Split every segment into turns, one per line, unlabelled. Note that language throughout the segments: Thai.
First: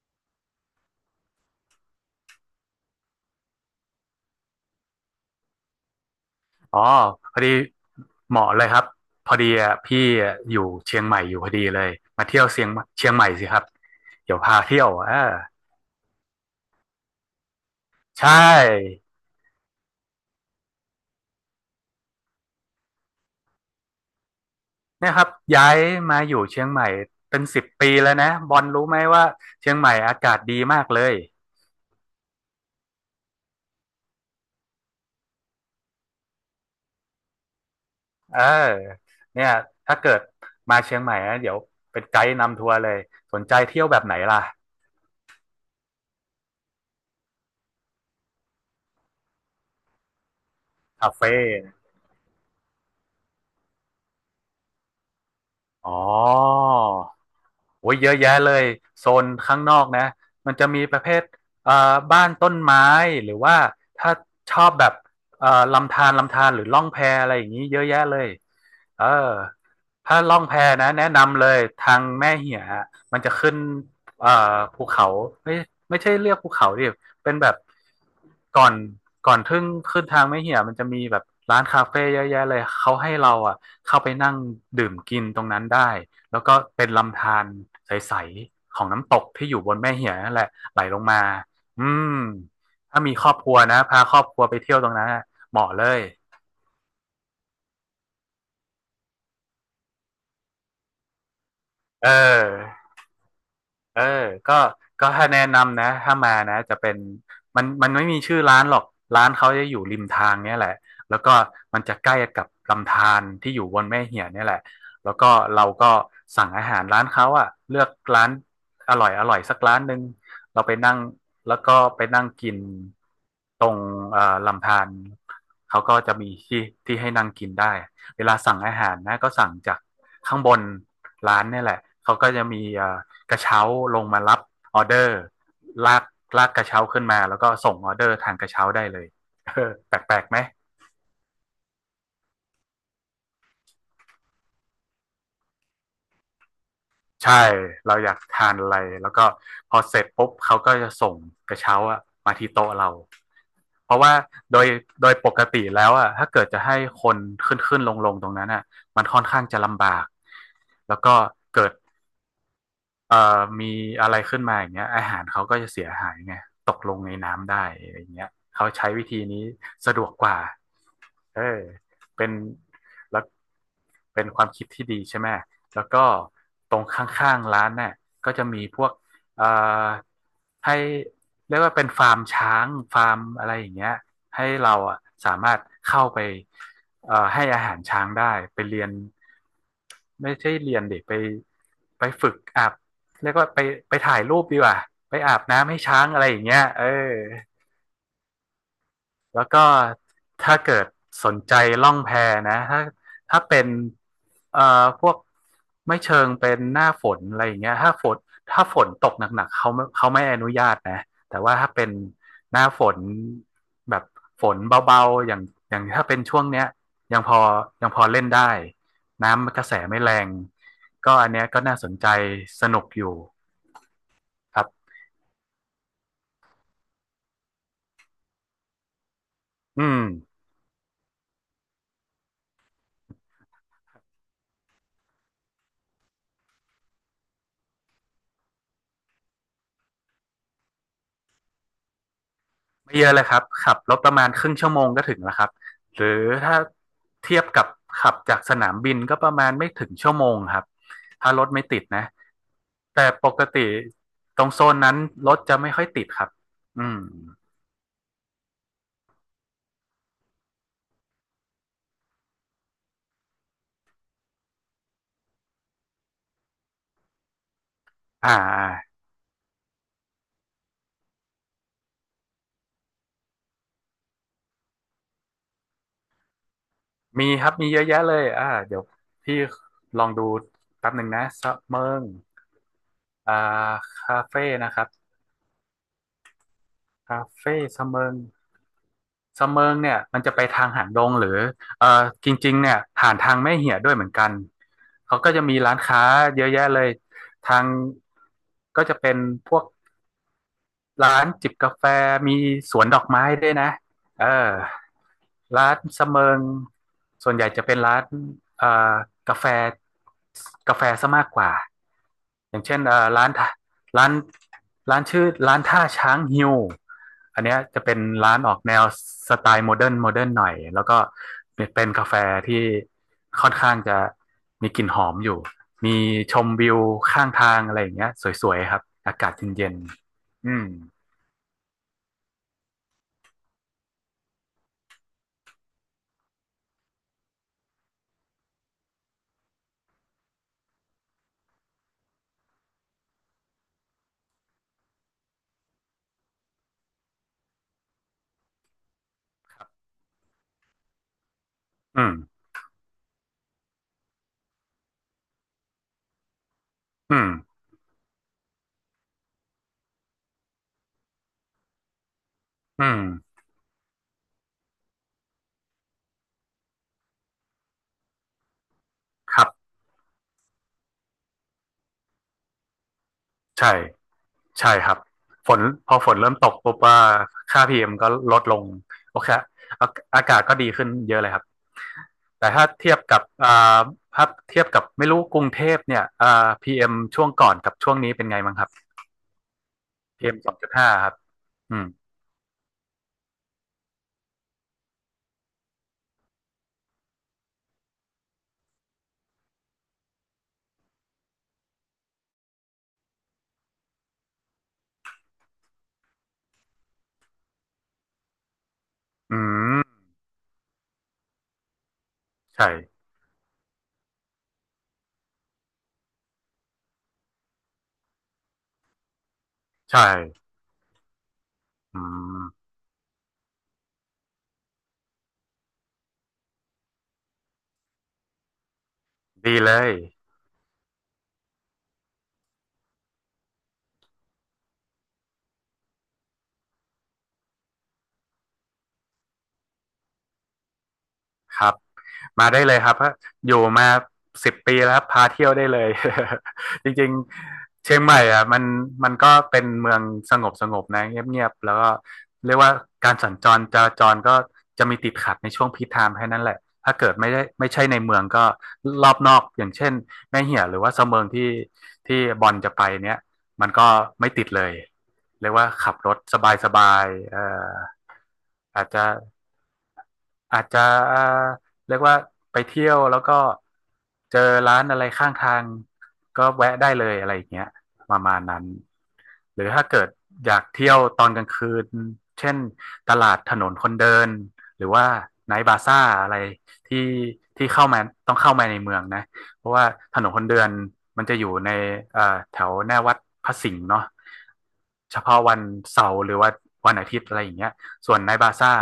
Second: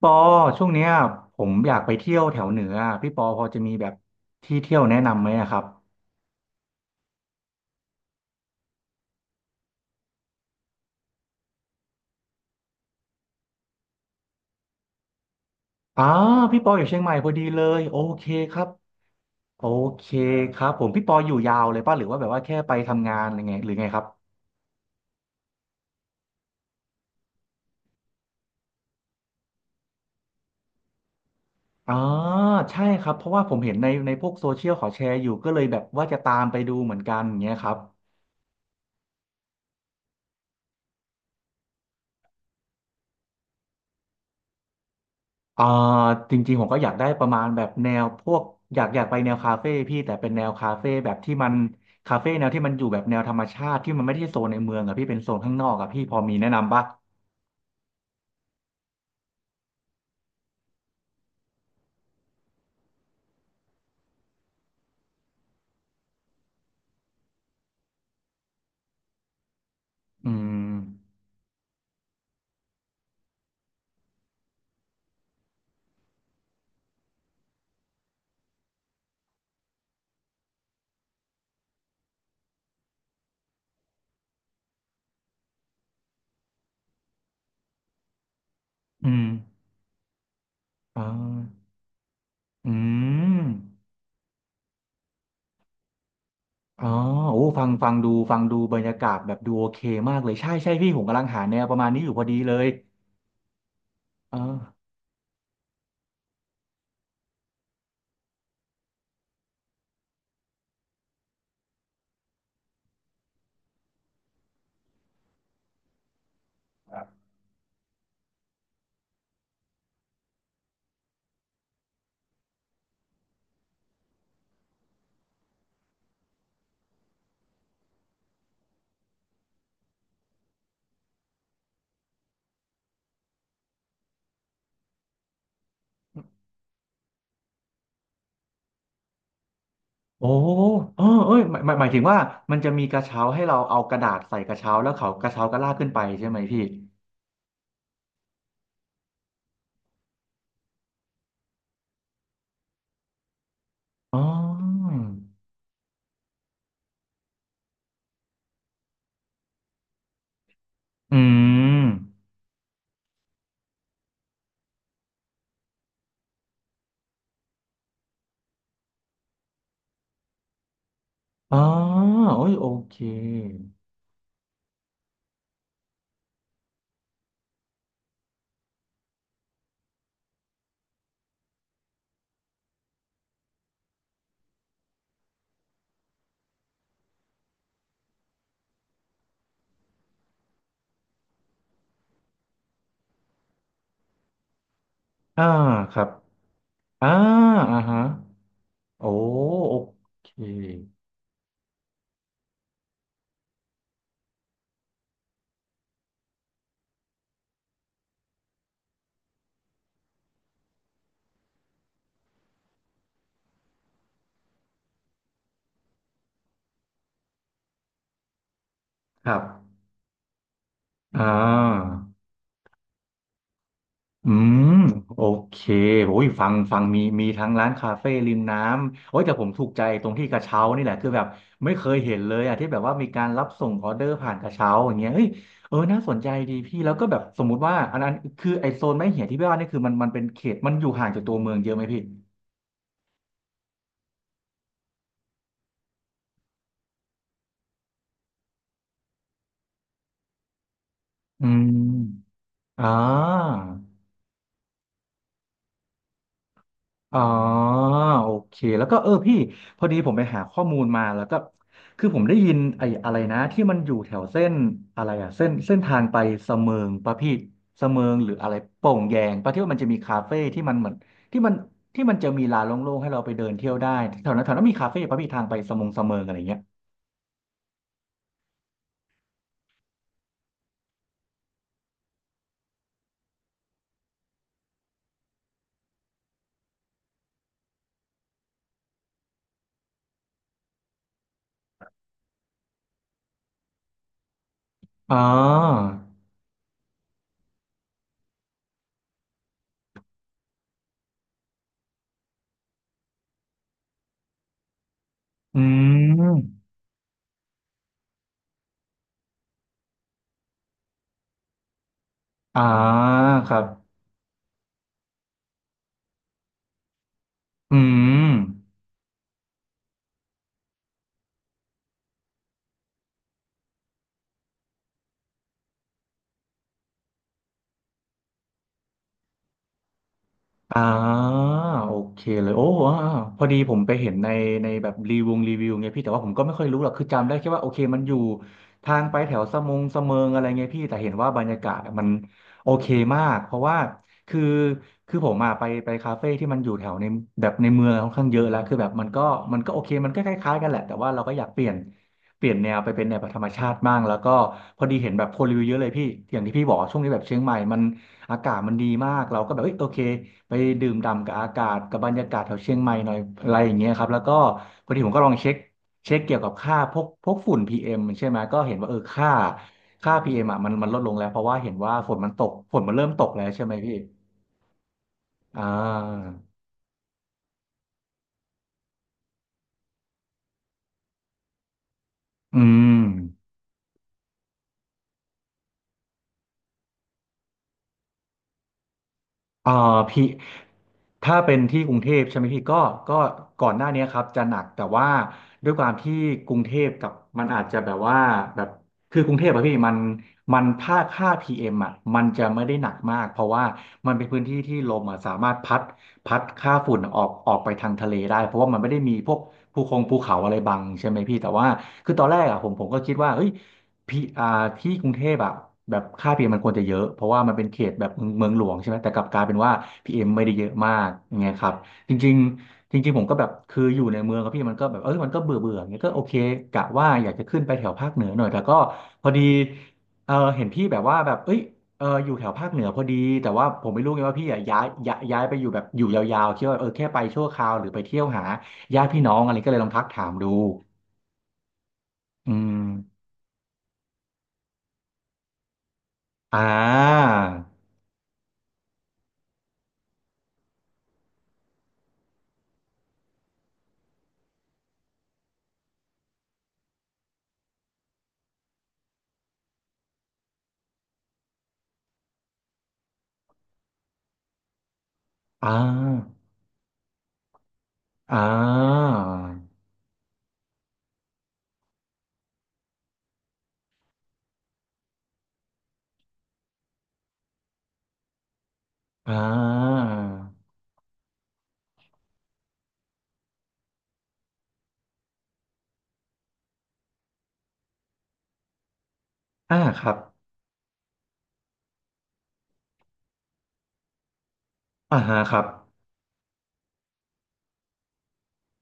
ปอช่วงเนี้ยผมอยากไปเที่ยวแถวเหนืออะพี่ปอพอจะมีแบบที่เที่ยวแนะนำไหมอะครับ
อ๋อพอดีเหมาะเลยครับพอดีอ่ะพี่อ่ะอยู่เชียงใหม่อยู่พอดีเลยมาเที่ยวเชียงใหม่สิครับเดี๋ยวพาเที่ยวอ่า
อ๋อพี่ปออยู่เชียงใหม่พอดีเลยโอ
ใช
เคครับ
่
โอเคครับผมพี่ปออยู่ยาวเลยป่ะหรือว่าแบบว่าแค่ไปทำงานอะไรไงหรือไงครับ
เนี่ยครับย้ายมาอยู่เชียงใหม่เป็นสิบปีแล้วนะบอลรู้ไหมว่าเชียงใหม่อากาศดีมากเลย
อ๋อใช่ครับเพราะว่าผมเห็นในพวกโซเชียลเขาแชร์อยู่ก็เลยแบบว่าจะตามไปดูเหมือนกันอย่างเงี้ยครับ
เออเนี่ยถ้าเกิดมาเชียงใหม่นะเดี๋ยวเป็นไกด์นำทัวร์เลยสนใจเที่ยวแบบไหนล่ะ
อ่าจริงๆผมก็อยากได้ประมาณแบบแนวพวกอยากไปแนวคาเฟ่พี่แต่เป็นแนวคาเฟ่แบ
คา
บที่
เฟ่
มันคาเฟ่แนวที่มันอยู่แบบแนวธรรมชาติที่มันไม่ได้โซนในเมืองอะพี่เป็นโซนข้างนอกอะ
อ๋อ
พี่พอมีแนะนำปะ
โอ้ยเยอะแยะเลยโซนข้างนอกนะมันจะมีประเภทเอ่อบ้านต้นไม้หรือว่าถ้าชอบแบบเอ่อลำธารหรือล่องแพอะไรอย่างนี้เยอะแยะเลยเออถ้า
อื
ล่องแพ
ม
นะแนะนำเลยทางแม่เหียมันจะขึ้นเอ่อภูเขาไม่ไม่ใช่เรียกภูเขาดิเป็นแบบก่อนก่อนทึ่งขึ้นทางแม่เหียมันจะมีแบบร้านคาเฟ่เยอะแยะเลยเขาให้เราอ่ะเข้าไปนั่งดื่มกินตรงนั้นได้ แล้วก็เป็นลำธารใสๆของน้ำ
อื
ต
ม
กที่อยู่บนแม่เหียนั่นแหละไหลล
อ่
งมา
า
อืม
อื
ถ้ามีครอบ
ม
ครัวนะพาครอบครัวไปเที่ยวตรงนั้นเหมาะเลย
อ๋อโอ้ฟังฟังดูฟังดูบรรยากาศแบบดูโอเคมากเลยใช่ใช่พี่ผมกำลังหาแนวประมาณนี้อ
เออ
ยู่พอดีเลย
เออ
เอ
ก็
อ
ก็ถ้าแนะนำนะถ้ามานะจะเป็นมันไม่มีชื่อร้านหรอกร้านเขาจะอยู่ริมทางเนี่ยแหละแล้วก็มันจะใกล้กับลำธารที่อยู่บนแม่เหียนเนี่ยแหละแล้วก็เราก็สั่งอาหารร้านเขาอะเลือกร้านอร่อยสักร้านหนึ่งเราไปนั่งแล้วก็ไปนั่งกินตรงลำธารเขาก็จะมีที่ที่ให้นั่งกินได้เวลาสั่งอาหารนะก็สั่งจากข้างบนร้านเนี่ยแหละเขาก็จะมีกระเช้าลงมารับออเดอร์ลากลากกระเช้าขึ้นมาแล้วก็ส่งออเดอร์ทางกระเช้าได้เลย แปลก
โอ้
ๆไหม
เออเอ้ยหมายถึงว่ามันจะมีกระเช้าให้เราเอากระดาษใส่กระเช้าแล้วเขากระเช้าก็ลากขึ้นไปใช่ไหมพี่
ใช่เราอยากทานอะไรแล้วก็พอเสร็จปุ๊บเขาก็จะส่งกระเช้าอะมาที่โต๊ะเราเพราะว่า
อ๋
โดย
อ
โดยปกติแล้วอะถ้าเกิดจะให้คนขึ้นลงตรงนั้นอะมันค่อนข้างจะลำบากแล้วก็
อื
เกิด
ม
เอ่อมีอะไรขึ้นมาอย่างเงี้ยอาหารเขาก็จะเสียหายไงตกลงในน้ำได้อะไรอย่างเงี้ยเขาใช้วิธีนี้สะดวกกว่า เออ
อ๋อ
เป็น
โอ้ยโอเค
แล้วเป็นความคิดที่ดีใช่ไหม แล้วก็ตรงข้างๆร้านเนี่ยก็จะมีพวกเอ่อให้เรียกว่าเป็นฟาร์มช้างฟาร์มอะไรอย่างเงี้ยให้เราอ่ะสามารถเข้าไปให้อาหารช้างได้ไปเรียนไม่ใช่เรียนดิไปไปฝึกอาบเรียกว่าไปไปถ่ายรูปดีกว่าไปอาบ
อ่า
น้ำให้
ค
ช้า
รั
ง
บ
อะไรอย่างเงี้ยเอ
อ่า
อ
อ่าฮะโอ้
แล้วก็
โอเค
ถ้าเกิดสนใจล่องแพนะถ้าเป็นเอ่อพวกไม่เชิงเป็นหน้าฝนอะไรอย่างเงี้ยถ้าฝนตกหนักๆเขาไม่อนุญาตนะแต่ว่าถ้าเป็นหน้าฝนแบบฝนเบาๆอย่างถ้าเป็นช่วงเนี้ยยังพอยังพอเล่นได้
ครับ
น้ำกระแสไม่แรงก็อั
อ่า
นเนี้ยก็น่าสนใจสนุกอยู่
อื
ครั
ม
บ
โอเคโอ้ยฟังมีทั้งร้านคาเฟ่ริมน้ำโอ้ยแต่ผมถูกใจ
อืม
ตรงที่กระเช้านี่แหละคือแบบไม่เคยเห็นเลยอ่ะที่แบบว่ามีการรับส่งออเดอร์ผ่านกระเช้าอย่างเงี้ยเฮ้ยเออน่าสนใจดีพี่ แล้วก็แบบสมมุติว่าอันนั้นคือไอโซนไม้เหี่ยที่พี่ว่านี่คือมันเป็นเขตมันอยู่ห่างจากตัวเมืองเยอะไหมพี่
ไม่เยอะเลยครับขับรถประมาณครึ่งชั่วโมงก็ถึงแล้วครับหรือถ้าเทียบกับขับจากสนามบินก็ประมาณไม่ถึงชั่วโมงครับถ้าร
อื
ถไม่ติดนะ
มอ่
แต่ปก
า
ติตรงโซนนั้นรถจะไม่ค่อยติดครับอืม
อ๋อโอเคแล้วก็เออพี่พอดีผมไปหาข้อมูลมาแล้วก็คือผมได้ยินไอ้อะไรนะที่มันอยู่แถวเส้นอะไรอะเส้นทางไปเสมิงปะพี่เสมิงห
อ่
รืออะไรโป่
า
งแยงปะที่ว่ามันจะมีคาเฟ่ที่มันเหมือนที่มันจะมีลานโล่งๆให้เราไปเดินเที่ยวได้แถวนั้นมีคาเฟ่ปะพี่ทางไปสมงเสมิงอะไรเงี้ย
มีครับมีเยอะแยะเลยอ่าเดี๋ยวพี่ลองดูแป๊บหนึ่งนะสะเมิงอ่าคาเฟ่นะครับคาเฟ่สะเมิง เสะเมิงเนี่ยมันจะไปทางหางดงหรือเอ่อจริงๆเนี่ยผ่านทางแม่เหียะด้วยเหมือนกัน
อ๋
เขาก็จะมีร้าน
อ
ค้าเยอะแยะเลยทางก็จะเป็นพวก ร้านจิบกาแฟมีสวนดอกไม้ด้วยนะเออ
อื
ร้านสะเมิง
ม
ส่วนใหญ่จะเป็นร้านเอ่อกาแฟกาแฟซะมากกว่าอ
อ่า
ย่างเช่นร้าน
ค
ท่า
รับ
ร้านร้านชื่อร้านท่าช้างฮิวอันเนี้ย
อื
จะเป็นร้า
ม
นออกแนวสไตล์โมเดิร์นหน่อยแล้วก็เป็นกาแฟที่ค่อนข้างจะมีกลิ่นหอมอยู่มีชมวิวข้างทางอะไรอย่างเงี้ยสวยๆครับอากาศเย็นๆอืม
อ่าโอเคเลยโอ้อ่าพอดีผมไปเห็นในแบบรีวงรีวิวไงพี่แต่ว่าผมก็ไม่ค่อยรู้หรอกคือจำได้แค่ว่าโอเคมันอยู่ทางไปแถวสะมงสะเมิงอะไรไงพี่แต่เห็นว่าบรรยากาศมันโอเคมากเพราะว่าคือผมมาไปคาเฟ่ที่มันอยู่แถวในแบบในเมืองค่อนข้างเยอะแล้วคือแบบมันก็โอเคมันก็คล้ายๆกันแหละแต่ว่าเราก็อยากเปลี่ยน
อืม
แนวไปเป็นแนวแบบธรรมชาติบ้างแล้วก็พอดีเห็นแบบคนรีวิวเยอะเลยพี่อย่างที่พี่บอกวาช่วงนี้
อื
แบบ
ม
เชียงใหม่มัน อากาศมันดีมากเราก็แบบเอ้ยโอเคไปดื่มด่ำกับอากาศกับบรรยากาศแถวเชียง
อื
ใหม่
ม
หน่อยอะไรอย่างเงี้ยครับแล้วก็พอดีผมก็ลองเช็คเกี่ยวกับค่าพวกฝุ่น PM ใช่ไหมก็เห็นว่าเออค่า
ครับ
PM อมอ่ะมันลดลงแล้วเพราะว่าเห็นว่าฝนมันตกฝนมันเริ่มตกแล้วใช่ไหม
ใช่
พี่
ใช่ครับฝน
อ่า
พอฝนเริ่มตกปุ๊บว่าค่าพีเอ็มก็ลดลงโอเคอาอากาศก็ดีขึ้นเยอะเลยครับ แต่
อื
ถ้าเที
ม
ยบกับอ่าถ้าเทียบกับไม่รู้กรุงเทพเนี่ยอ่าพีเอ็มช่วงก่อนกับช่วงนี้เป็นไงบ้างครับ
เอ่อพี่
PM 2.5ครับ
ถ้าเป็น
อื
ที่
ม
กรุงเทพใช่ไหมพี่ก็ก็ก่อนหน้านี้ครับจะหนักแต่ว่าด้วยความที่กรุงเทพกับมันอาจจะแบบว่าแบบคือกรุงเทพอะพี่มันมันค่าพีเอ่ะมันจะไม่ได้หนักมากเพราะว่ามันเป็นพื้นที่ที่ลมอะสามารถพัดค่าฝุ่นออกไปทางทะเลได้เพราะว่ามันไม่ได้มีพวก
อื
ภู
ม
คงภูเขาอะไรบังใช่ไหมพี่แต่ว่าคือตอนแรกอ่ะผมก็
ใช่
คิดว่าเฮ้ย พี่ที่กรุงเทพอะแบบค่าพีเอ็มมันควรจะเยอะ เพราะว่ามันเป็นเขตแบบเมืองเมืองหลวงใช่ไหมแต่กลับกลายเป็นว่า
ใช่
พีเอ็มไม่ได้เยอะมากอย่างเงี้ยครับ
อื
จริง
ม
ๆจริงๆผมก็แบบคืออยู่ในเมืองครับพี่มันก็แบบเออมันก็เบื่อเบื่ออย่างเงี้ยก็โอเคกะว่าอยากจะขึ้นไปแถวภาคเหนือหน่อยแต่ก็พอดี
ดีเลย
เออเห็นพี่แบบว่าแบบเอ้ยเอออยู่แถวภาคเหนือพอดีแต่ว่าผมไม่รู้ไงว่าพี่อะย้ายไปอยู่แบบอยู่ยาวๆคิดว่าเออแค่ไปชั่วคราวหรือไปเที่ยวหาญาติพี่น้องอะไรก็เลยลองทักถามดู
ครับมา
อื
ได้
ม
เลยครับอยู่มาสิบปีแล้วครับพาเที่ยวได้เลย
อ่
จริง
า
ๆเชียงใหม่อ่ะมันก็เป็นเมืองสงบสงบนะเงียบๆแล้วก็เรียกว่าการสัญจรจราจรก็จะมีติดขัดในช่วงพีคไทม์แค่นั้นแหละถ้าเกิดไม่ได้ไม่ใช่ในเมืองก็รอบนอกอย่างเช่นแม่เหี่ยหรือว่าเสมิงที่ที่บอลจะไปเนี้ยมันก็ไม่ติดเลยเรียกว่า
อ่
ขับรถ
า
สบายๆอ
อ่
อาจจะ
า
อาจจะเอ่อเรียกว่าไปเที่ยวแล้วก็เจอร้านอะไรข้างทางก็แวะได้เลยอะไรอย่างเงี้ยประมาณนั้น
อ่า
หรือถ้าเกิดอยากเที่ยวตอนกลางคืนเช่นตลาดถนนคนเดินหรือว่าไนท์บาซ่าอะไรที่ที่เข้ามาต้องเข้ามาในเมืองนะเพราะ
อ่า
ว่า
ครั
ถ
บ
นนคนเดินมันจะอยู่ในเอ่อแถวหน้าวัดพระสิงห์เนาะ
อ่า
เฉ
ฮะ
พาะ
ค
วั
รั
น
บ
เสาร์หรือว่าวันอาทิตย์อะไรอย่างเงี้ย ส่วนในท์บาซ่า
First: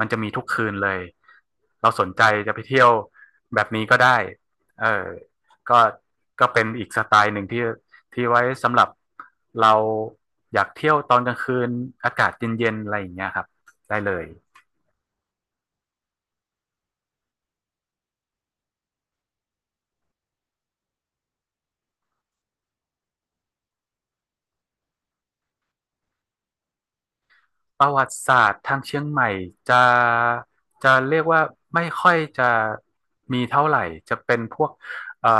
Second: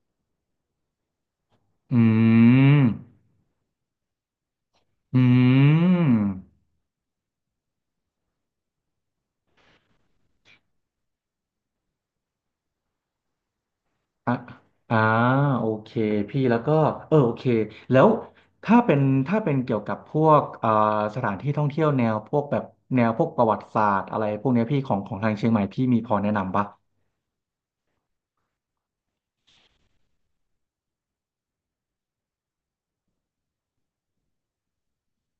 มันจะมีทุกคืนเลยเรา
อื
สนใจจะไป
ม
เที่ยวแบบนี้ก็ได้เออ
อื
ก็
ม
ก็เป็นอีกสไตล์หนึ่งที่ที่ไว้สำหรับเราอยากเที่ยวตอนกลางคืนอากาศเย็นๆอะไรอย่างเงี้ยครับได้เลย
อ่าอ่าโอเคพี่แล้วก็เออโอเคแล้วถ้าเป็นเกี่ยวกับพวกสถานที่ท่องเที่ยวแนวพวกแบบแนวพวกประวัติศาสตร์อะไรพวกเนี้ยพี่ของทางเชียงใหม่พี่มีพอแนะนำปะ
ประวัติศาสตร์ทางเชียงใหม่จะจะเรียกว่าไม่ค่อยจะมีเท่าไหร่จะเป็นพวกเอ่อ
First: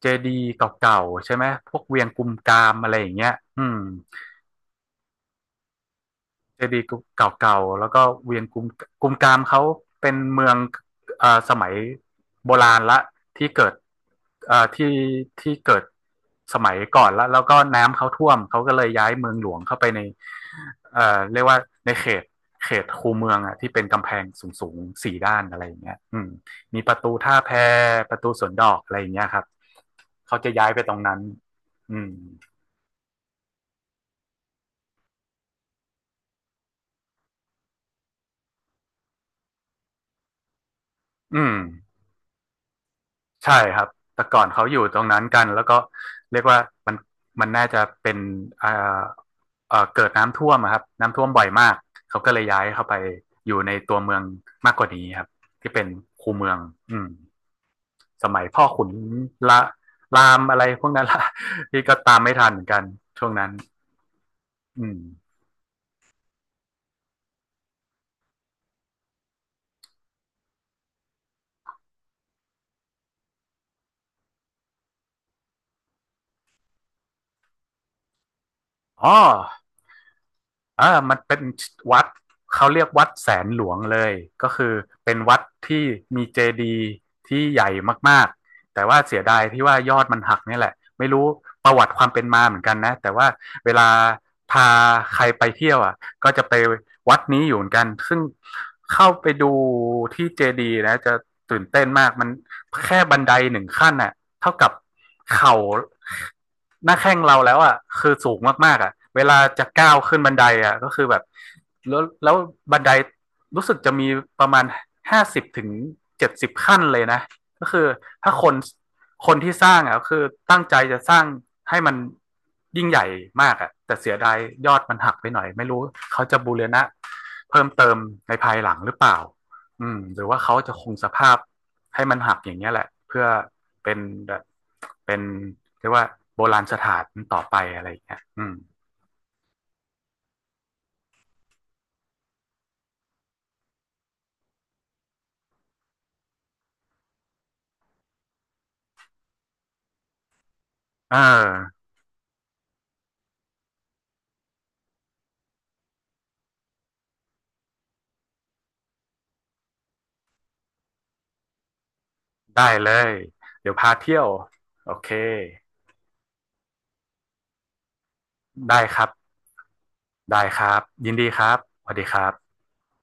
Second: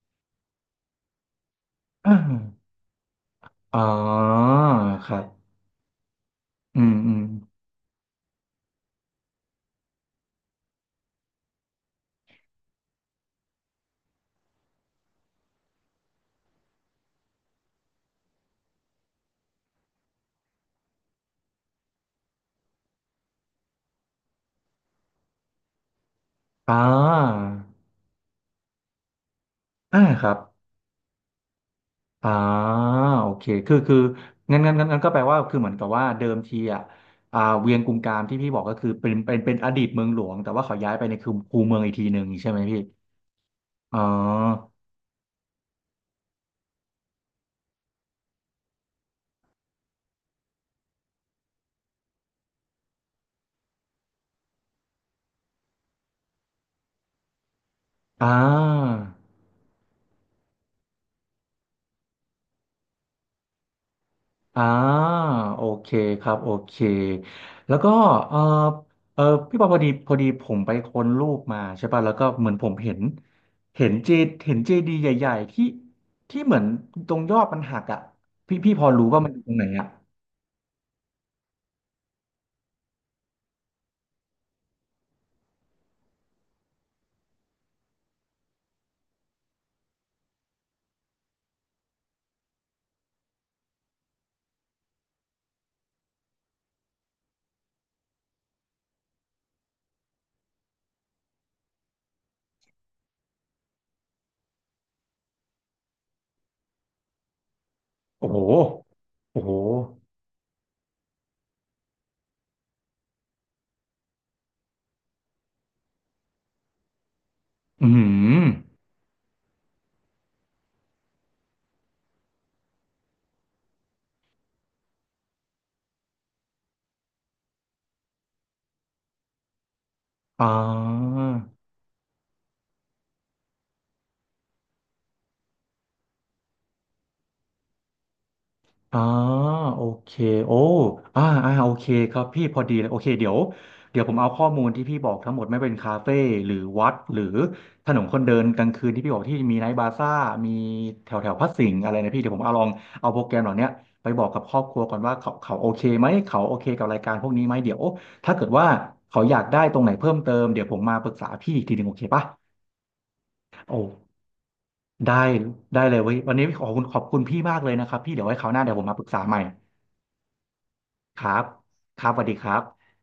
เจดีย์เก่าๆใช่ไหมพวกเวียง
อ่
กุมกา
า
มอะไรอย่างเงี้ยอื
อ๋
ม
อครับ
เจ
อื
ดีย์
มอืม
เก่าๆแล้วก็เวียงกุมกามเขาเป็นเมืองอ่าสมัยโบราณละที่เกิดอ่าที่ที่เกิดสมัยก่อนละแล้วก็น้ำเขาท่วมเขาก็เลยย้ายเมืองหลวงเข้าไปในเรียกว่าในเขตคูเมืองอ่ะที่เป็นกำแพงสูงๆสี่ด้านอะไรอย่างเงี้ยอืม
อ่
มีประตูท่า
า
แพประตูสวนดอกอะไรอย่างเงี้ยครับ
อ่าครับ
เขาจะย้ายไปตรงนั้นอืม
อ่าโอเคคืองั้นก็แปลว่าคือเหมือนกับว่าเดิมทีอ่ะอ่าเวียงกุมกามที่พี่บอกก็คือเป็นอดีตเมืองหลวงแต่ว่าเขาย้ายไปในคู
อืม
เมืองอีกทีหนึ่งใช่ไหมพี่
ใช่ครับ
อ๋
แต่ก่อนเขา
อ
อยู่ตรงนั้นกันแล้วก็เรียกว่ามันมันน่าจะเป็นเอ่อเกิดน้ำท่วมอะครับน้ำท่วมบ่อยมากเขาก็เลยย้ายเข้าไปอยู่ในตัวเมืองมากกว่านี้ครับที่เป็นคูเมืองอืมส
อ่
มัยพ่อขุน
า
ละรามอะไรพวกนั้นละ ที่ก็ตามไม่ทันเหมือนกันช่วงนั้น
อ่า
อืม
โอเคครับโอเคแล้วก็เออเออพี่ปอพอดีผมไปค้นรูปมาใช่ป่ะแล้วก็เหมือนผมเห็นเห็นเจเห็นเจดีย์ใหญ่ๆที่เหมือนตรงยอดมันหักอ่ะพี่พอรู้
อ๋อ
ว่ามันอยู่ตรงไหนอ่ะ
อ่ามันเป็นวัดเขาเรียกวัดแสนหลวงเลยก็คือเป็นวัดที่มีเจดีย์ที่ใหญ่มากๆแต่ว่าเสียดายที่ว่ายอดมันหักนี่แหละไม่รู้ประวัติความเป็นมาเหมือนกันนะแต่ว่าเวลาพาใครไปเที่ยวอ่ะก็จะไปวัดนี้อยู่เหมือนกันซึ่งเข้าไปดูที่เจดีย์นะจะตื่นเต้นมากมันแค่บันไดหนึ่งขั้นน่ะเท่ากับเข่า หน้าแข้งเราแล้วอ่ะคือ
โอ้
สู
โห
งมากๆอ่ะเวลา
โอ้โห
จะก้าวขึ้นบันไดอ่ะก็คือแบบแล้วบันไดรู้สึกจะมีประมาณ50ถึง70ขั้นเลยนะก็คื
อื
อถ้า
ม
คนที่สร้างอ่ะคือตั้งใจจะสร้างให้มันยิ่งใหญ่มากอ่ะแต่เสียดายยอดมันหักไปหน่อยไม่รู้เขาจะบูรณะเพิ่มเติมในภายหลังหรือเปล่าอืมหรือว่า
อ่
เขาจะคงส
า
ภาพ ให้มันหักอย่างเงี้ยแหละเพื่อเป็นแบบเป็นเรียกว่าโบราณสถานต่อไปอะไรอย่างเงี้ยอืม
อ่าโอเคโอ้อ่าอ่าโอเคครับพี่พอดีเลยโอเคเดี๋ยวผมเอาข้อมูลที่พี่บอกทั้งหมดไม่เป็นคาเฟ่หรือวัดหรือถนนคนเดินกลางคืนที่พี่บอกที่มีไนท์บาซ่ามีแถ
เออ
วแถวพระสิงห์อะไรนะพี่เดี๋ยวผมเอาลองเอาโปรแกรมเหล่าเนี้ยไปบอกกับครอบครัวก่อนว่าเขาโอเคไหมเขาโอเคกับรายการพวกนี้ไหมเดี๋ยวถ้าเกิดว่าเขาอยากได้ตรงไหนเพิ่มเติมเดี๋ยวผมมาปรึกษาพี่อีกทีหนึ่งโอเคปะ
ได้เลยเดี๋ยวพา
โอ
เที่ยวโอเค
ได้ได้เลยเว้ยวันนี้ขอบคุณพี่มากเลยนะครับพี่เดี๋ยวไว้คราวหน้าเดี๋ยวผ
ได้
มมา
ค
ป
รั
รึก
บ
ษาใหม่
ได้ครับยิน
ค
ดี
รั
ค
บ
รับสวัส
ค
ดี
รับ
ค
สวัส
รั
ดีครั
บ
บ